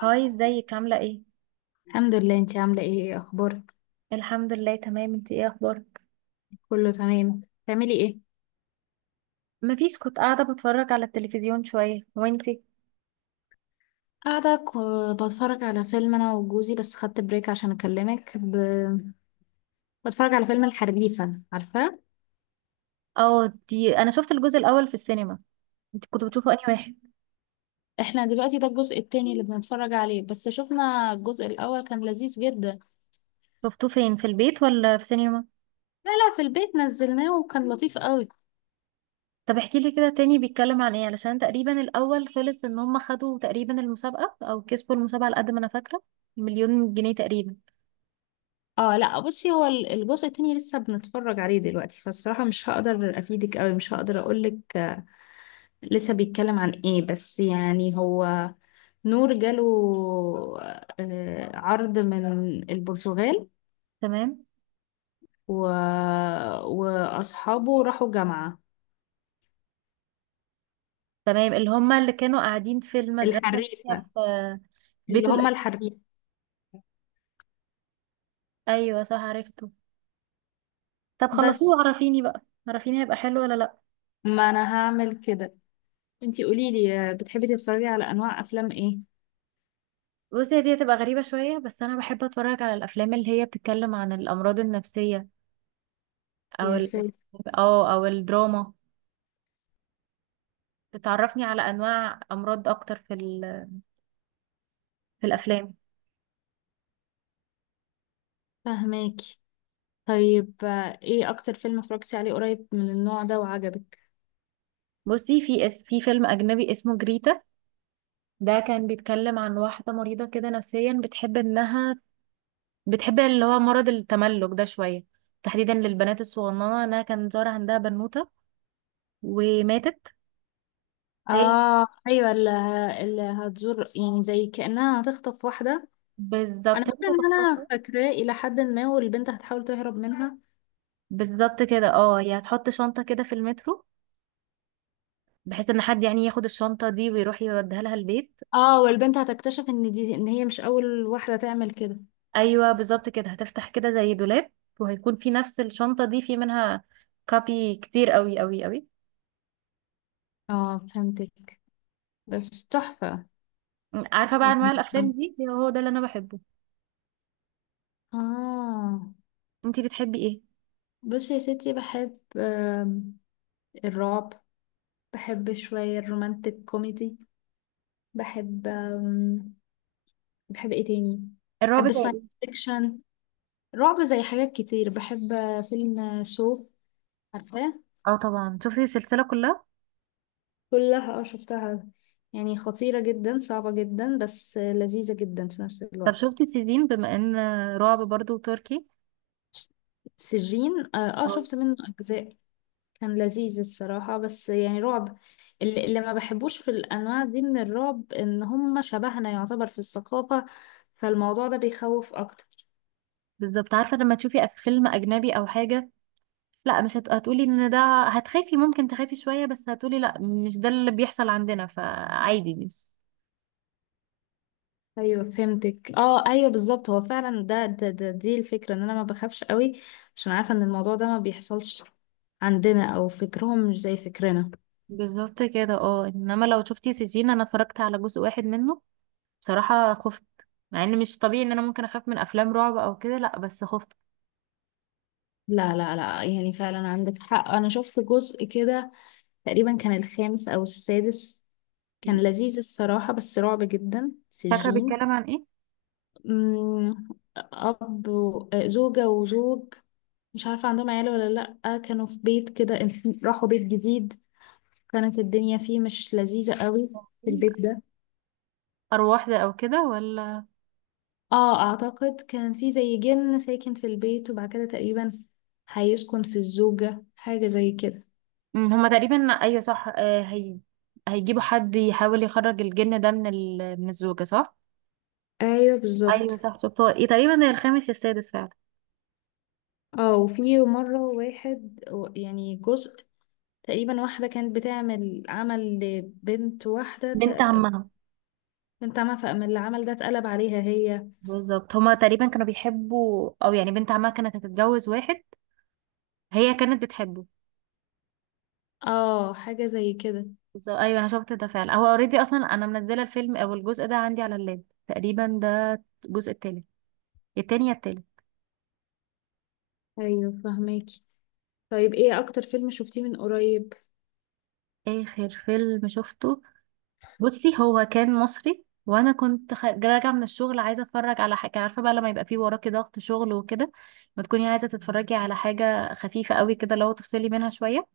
هاي، ازيك؟ عاملة ايه؟ الحمد لله. انتي عاملة ايه؟ اخبارك؟ الحمد لله تمام. انتي ايه اخبارك؟ كله تمام. بتعملي ايه؟ مفيش، كنت قاعدة بتفرج على التلفزيون شوية، وانتي؟ قاعدة بتفرج على فيلم انا وجوزي، بس خدت بريك عشان اكلمك بتفرج على فيلم الحريفة، عارفة. اه، دي انا شفت الجزء الاول في السينما. انتي كنت بتشوفه انهي واحد؟ احنا دلوقتي ده الجزء التاني اللي بنتفرج عليه، بس شفنا الجزء الاول كان لذيذ جدا. شفتوه فين، في البيت ولا في سينما؟ لا لا، في البيت نزلناه وكان لطيف قوي. طب احكي لي كده تاني، بيتكلم عن ايه؟ علشان تقريبا الاول خلص ان هم خدوا تقريبا المسابقة او كسبوا المسابقة على قد ما انا فاكرة، مليون جنيه تقريبا. اه لا، بصي هو الجزء التاني لسه بنتفرج عليه دلوقتي، فالصراحة مش هقدر افيدك قوي، مش هقدر اقولك لسه بيتكلم عن ايه، بس يعني هو نور جاله عرض من البرتغال. تمام. و... وأصحابه راحوا جامعة تمام، اللي هم اللي كانوا قاعدين في المدرسة اللي هي الحريفة. في اللي بيته هم الحريفة. ايوه صح، عرفته. طب خلصيه بس وعرفيني بقى، عرفيني هيبقى حلو ولا لا. ما أنا هعمل كده. انتي قوليلي، بتحبي تتفرجي على أنواع أفلام ايه؟ بصي، هي دي هتبقى غريبة شوية، بس أنا بحب أتفرج على الأفلام اللي هي بتتكلم عن الأمراض النفسية أو يا ال سيدي، أو أو الدراما، بتعرفني على أنواع أمراض أكتر في الأفلام. فهماكي. طيب، ايه أكتر فيلم اتفرجتي عليه قريب من النوع ده وعجبك؟ بصي، في فيلم أجنبي اسمه جريتا، ده كان بيتكلم عن واحدة مريضة كده نفسيا، بتحب إنها بتحب اللي هو مرض التملك ده شوية، تحديدا للبنات الصغننة. إنها كان ظاهر عندها بنوتة، وماتت. هي، اه ايوه، اللي هتزور، يعني زي كأنها هتخطف واحدة. انا بالظبط، هي مش فاكره ان هتختارها. انا فاكراه الى حد ما، والبنت هتحاول تهرب منها. بالظبط كده، هي هتحط شنطة كده في المترو، بحيث ان حد يعني ياخد الشنطة دي ويروح يوديها لها البيت. اه، والبنت هتكتشف ان دي، ان هي مش اول واحدة تعمل كده. ايوه بالظبط كده، هتفتح كده زي دولاب، وهيكون في نفس الشنطة دي في منها كابي كتير قوي قوي قوي. اه فهمتك، بس تحفة. عارفة بقى، انواع يعني، الافلام دي هو ده اللي انا بحبه. اه. انتي بتحبي ايه؟ بصي يا ستي، بحب الرعب، بحب شوية الرومانتك كوميدي، بحب بحب ايه تاني، الرعب بحب الساينس التركي. فيكشن، رعب، زي حاجات كتير. بحب فيلم سو، عارفاه. اه طبعا، شفتي السلسلة كلها؟ كلها، اه، شفتها. يعني خطيرة جدا، صعبة جدا، بس لذيذة جدا في نفس طب الوقت. شفتي سيزين، بما ان رعب برضو تركي؟ سجين، اه، اه. شفت منه اجزاء. كان لذيذ الصراحة، بس يعني رعب. اللي ما بحبوش في الانواع دي من الرعب، ان هم شبهنا يعتبر في الثقافة، فالموضوع ده بيخوف اكتر. بالظبط، عارفة لما تشوفي فيلم اجنبي او حاجة، لا مش هتقولي ان ده، هتخافي، ممكن تخافي شوية، بس هتقولي لا مش ده اللي بيحصل عندنا، فعادي مش. ايوه فهمتك، اه ايوه بالظبط، هو فعلا ده دي الفكرة، ان انا ما بخافش قوي عشان عارفة ان الموضوع ده ما بيحصلش عندنا، او فكرهم مش زي فكرنا. بالظبط كده، انما لو شفتي سجين، انا اتفرجت على جزء واحد منه، بصراحة خفت. مع ان مش طبيعي ان انا ممكن اخاف من افلام رعب او كده، لا بس خفت. لا لا لا، يعني فعلا عندك حق، انا شفت جزء كده تقريبا كان الخامس او السادس. كان لذيذ الصراحة، بس رعب جدا فاكرة سجين. بيتكلم عن ايه؟ أمم، أب زوجة وزوج، مش عارفة عندهم عيال ولا لأ، كانوا في بيت كده، راحوا بيت جديد، كانت الدنيا فيه مش لذيذة قوي، في البيت ده. ارواح ده او كده ولا؟ اه، أعتقد كان في زي جن ساكن في البيت، وبعد كده تقريبا هيسكن في الزوجة، حاجة زي كده. هما تقريبا، ايوه صح، هي هيجيبوا حد يحاول يخرج الجن ده من الزوجة، صح؟ ايوه ايوه بالظبط. صح، شفت. هو ايه تقريبا ده، الخامس يا السادس فعلا. اه وفي مرة يعني جزء تقريبا، واحدة كانت بتعمل عمل لبنت واحدة، بنت عمها. بنت عامة، فأما اللي عمل ده اتقلب عليها هي. بالظبط، هما تقريبا كانوا بيحبوا، او يعني بنت عمها كانت هتتجوز واحد هي كانت بتحبه. اه حاجة زي كده. بالظبط. ايوه انا شفت ده فعلا، هو اوريدي اصلا انا منزله الفيلم او الجزء ده عندي على اللاب. تقريبا ده الجزء التالت، التاني يا التالت. ايوه فهماكي. طيب، ايه اكتر فيلم شفتيه من قريب؟ اخر فيلم شفته، بصي هو كان مصري، وانا كنت راجعه من الشغل، عايزه اتفرج على حاجه. عارفه بقى لما يبقى فيه وراكي ضغط شغل وكده، ما تكوني عايزه تتفرجي على حاجه خفيفه قوي كده، لو تفصلي منها شويه.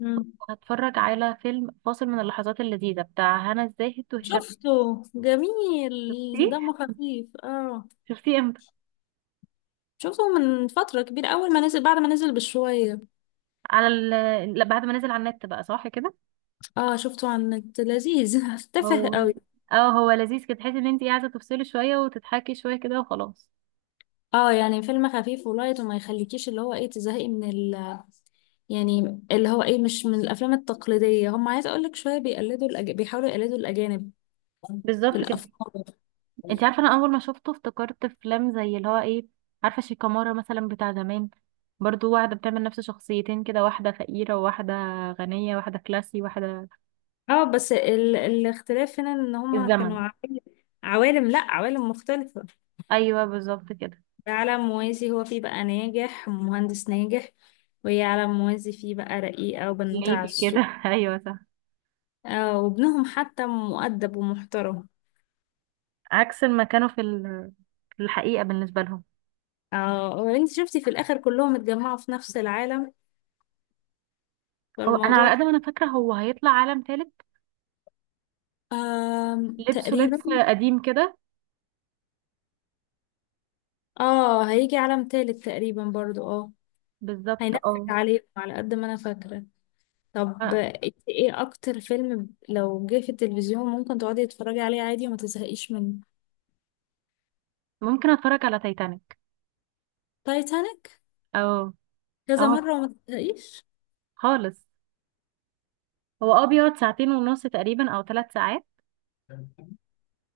مم. هتفرج على فيلم فاصل من اللحظات اللذيذه بتاع هنا الزاهد وهشام. شفته، جميل، شفتيه؟ دمه خفيف، اه. شفتيه امتى؟ شفته من فترة كبيرة، أول ما نزل، بعد ما نزل بشوية. على ال... لا، بعد ما نزل على النت، بقى صح كده؟ اه شفته على النت، لذيذ تافه هو قوي. اه هو لذيذ كده، تحسي ان انت قاعده تفصلي شويه وتضحكي شويه كده وخلاص. اه يعني فيلم خفيف ولايت، وما يخليكيش اللي هو ايه، تزهقي من ال، يعني اللي هو ايه، مش من الأفلام التقليدية. هم عايز أقولك شوية بيقلدوا بيحاولوا يقلدوا الأجانب في بالظبط كده. الأفكار. انت عارفه، انا اول ما شفته افتكرت افلام زي اللي هو ايه، عارفه شيكامارا مثلا بتاع زمان. برضو واحده بتعمل نفس شخصيتين كده، واحده فقيره وواحده غنيه، واحده كلاسي واحده اه، بس الاختلاف هنا ان هما الزمن. كانوا عوالم، عوالم لا عوالم مختلفة. ايوه بالظبط كده. ده عالم موازي، هو فيه بقى ناجح، مهندس ناجح، وهي عالم موازي فيه بقى رقيقة وبنوتة على ليدي كده السوق. ايوه صح. آه، وابنهم حتى مؤدب ومحترم. عكس ما كانوا في الحقيقه بالنسبه لهم. اه، وانت شفتي في الاخر كلهم اتجمعوا في نفس العالم، هو انا على فالموضوع. قد ما انا فاكره، هو هيطلع عالم ثالث، آه لبسه لبس تقريبا. قديم كده. اه هيجي عالم تالت تقريبا برضو، اه. بالظبط هينفذ اه. عليهم على قد ما انا فاكرة. طب آه. انت ايه اكتر فيلم، لو جه في التلفزيون ممكن تقعدي تتفرجي عليه عادي وما تزهقيش منه؟ ممكن اتفرج على تايتانيك، تايتانيك؟ او كذا او مرة وما تزهقيش؟ خالص. هو بيقعد ساعتين ونص تقريبا او ثلاث ساعات،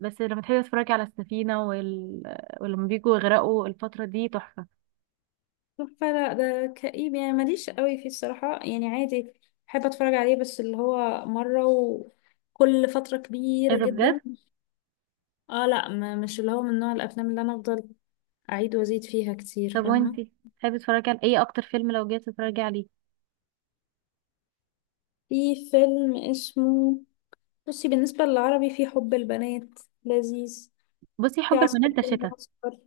بس لما تحبي تتفرجي على السفينة ولما بيجوا يغرقوا، الفترة دي تحفة. فلا، ده كئيب، يعني ماليش قوي فيه الصراحة، يعني عادي، بحب اتفرج عليه بس اللي هو مرة وكل فترة ايه كبيرة ده بجد؟ جدا. اه لا، ما مش اللي هو من نوع الافلام اللي انا افضل اعيد وازيد فيها كتير، طب فاهمة. وانتي، تحبي تتفرجي على ايه، اكتر فيلم لو جيت تتفرجي عليه؟ في فيلم اسمه، بصي بالنسبة للعربي، في حب البنات، لذيذ، بصي، في حب عسكر البنات ده في شتا. المعسكر،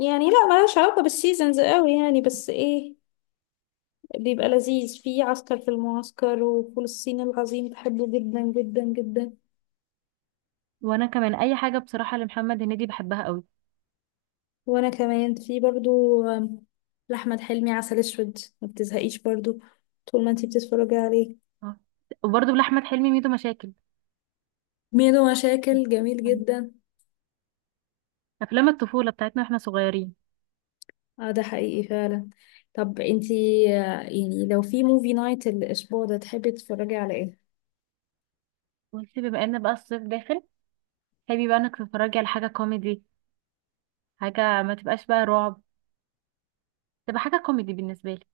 يعني لا ملهاش علاقة بالسيزونز قوي يعني، بس ايه، بيبقى لذيذ في عسكر في المعسكر، وفول الصين العظيم بحبه جدا جدا جدا. وانا كمان، اي حاجة بصراحة لمحمد هنيدي بحبها قوي. وانا كمان في برضو لأحمد حلمي عسل اسود، ما بتزهقيش برضو طول ما انتي بتتفرجي عليه. اه، وبرضه لأحمد حلمي، ميدو مشاكل. ميدو مشاكل، جميل جدا، افلام الطفولة بتاعتنا واحنا صغيرين. اه، ده حقيقي فعلا. طب انتي، يعني لو في موفي نايت الاسبوع ده، تحبي تتفرجي على ايه؟ وانتي بما ان بقى الصيف داخل، تحبي بقى انك تتفرجي على حاجة كوميدي، حاجة ما تبقاش بقى رعب، تبقى حاجة كوميدي بالنسبة لي.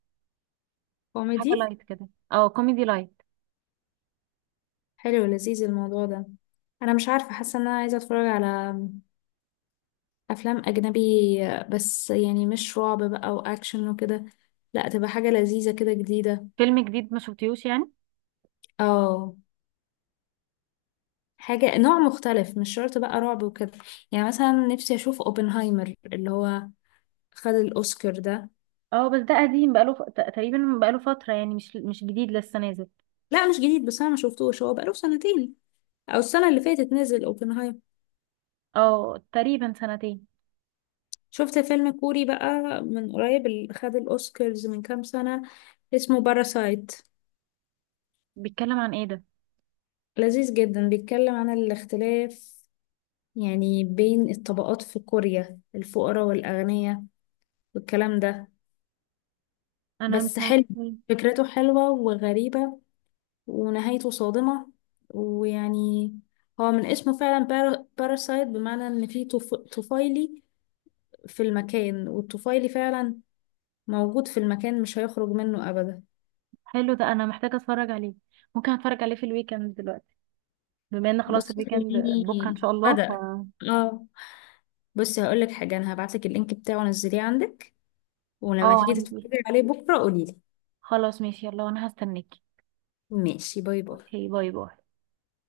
حاجة كوميدي، لايت كده، كوميدي لايت. حلو، لذيذ الموضوع ده. انا مش عارفه، حاسه ان انا عايزه اتفرج على افلام اجنبي، بس يعني مش رعب بقى واكشن وكده، لا تبقى حاجه لذيذه كده جديده. فيلم جديد ما شفتيهوش يعني. اه، حاجه نوع مختلف، مش شرط بقى رعب وكده. يعني مثلا نفسي اشوف اوبنهايمر، اللي هو خد الاوسكار ده. اه بس ده قديم، بقاله تقريبا بقاله فترة، يعني مش جديد لسه نازل. لا مش جديد، بس انا ما شفتوش، هو بقاله سنتين او السنه اللي فاتت نزل اوبنهايمر. اه تقريبا سنتين. شفت فيلم كوري بقى من قريب، اللي خد الاوسكارز من كام سنه، اسمه باراسايت. بيتكلم عن ايه ده؟ لذيذ جدا، بيتكلم عن الاختلاف يعني بين الطبقات في كوريا، الفقراء والأغنياء والكلام ده. انا مش بس حلو، عارفة إيه. فكرته حلوة وغريبة، ونهايته صادمة، ويعني هو من اسمه فعلا، باراسايت، بمعنى إن في طفيلي في المكان، والطفيلي فعلا موجود في المكان مش هيخرج منه أبدا. حلو ده، انا محتاجة اتفرج عليه. ممكن اتفرج عليه في الويكند دلوقتي، بما ان خلاص بص الويكند بكرة ان خليني شاء الله بدأ. اه، بصي هقولك حاجة، أنا هبعتلك اللينك بتاعه، نزليه عندك، ولما اه، تيجي عندي. تتفرجي عليه بكرة قوليلي. خلاص ماشي، يلا، وانا هستناكي. ماشي، باي باي. اوكي، باي باي.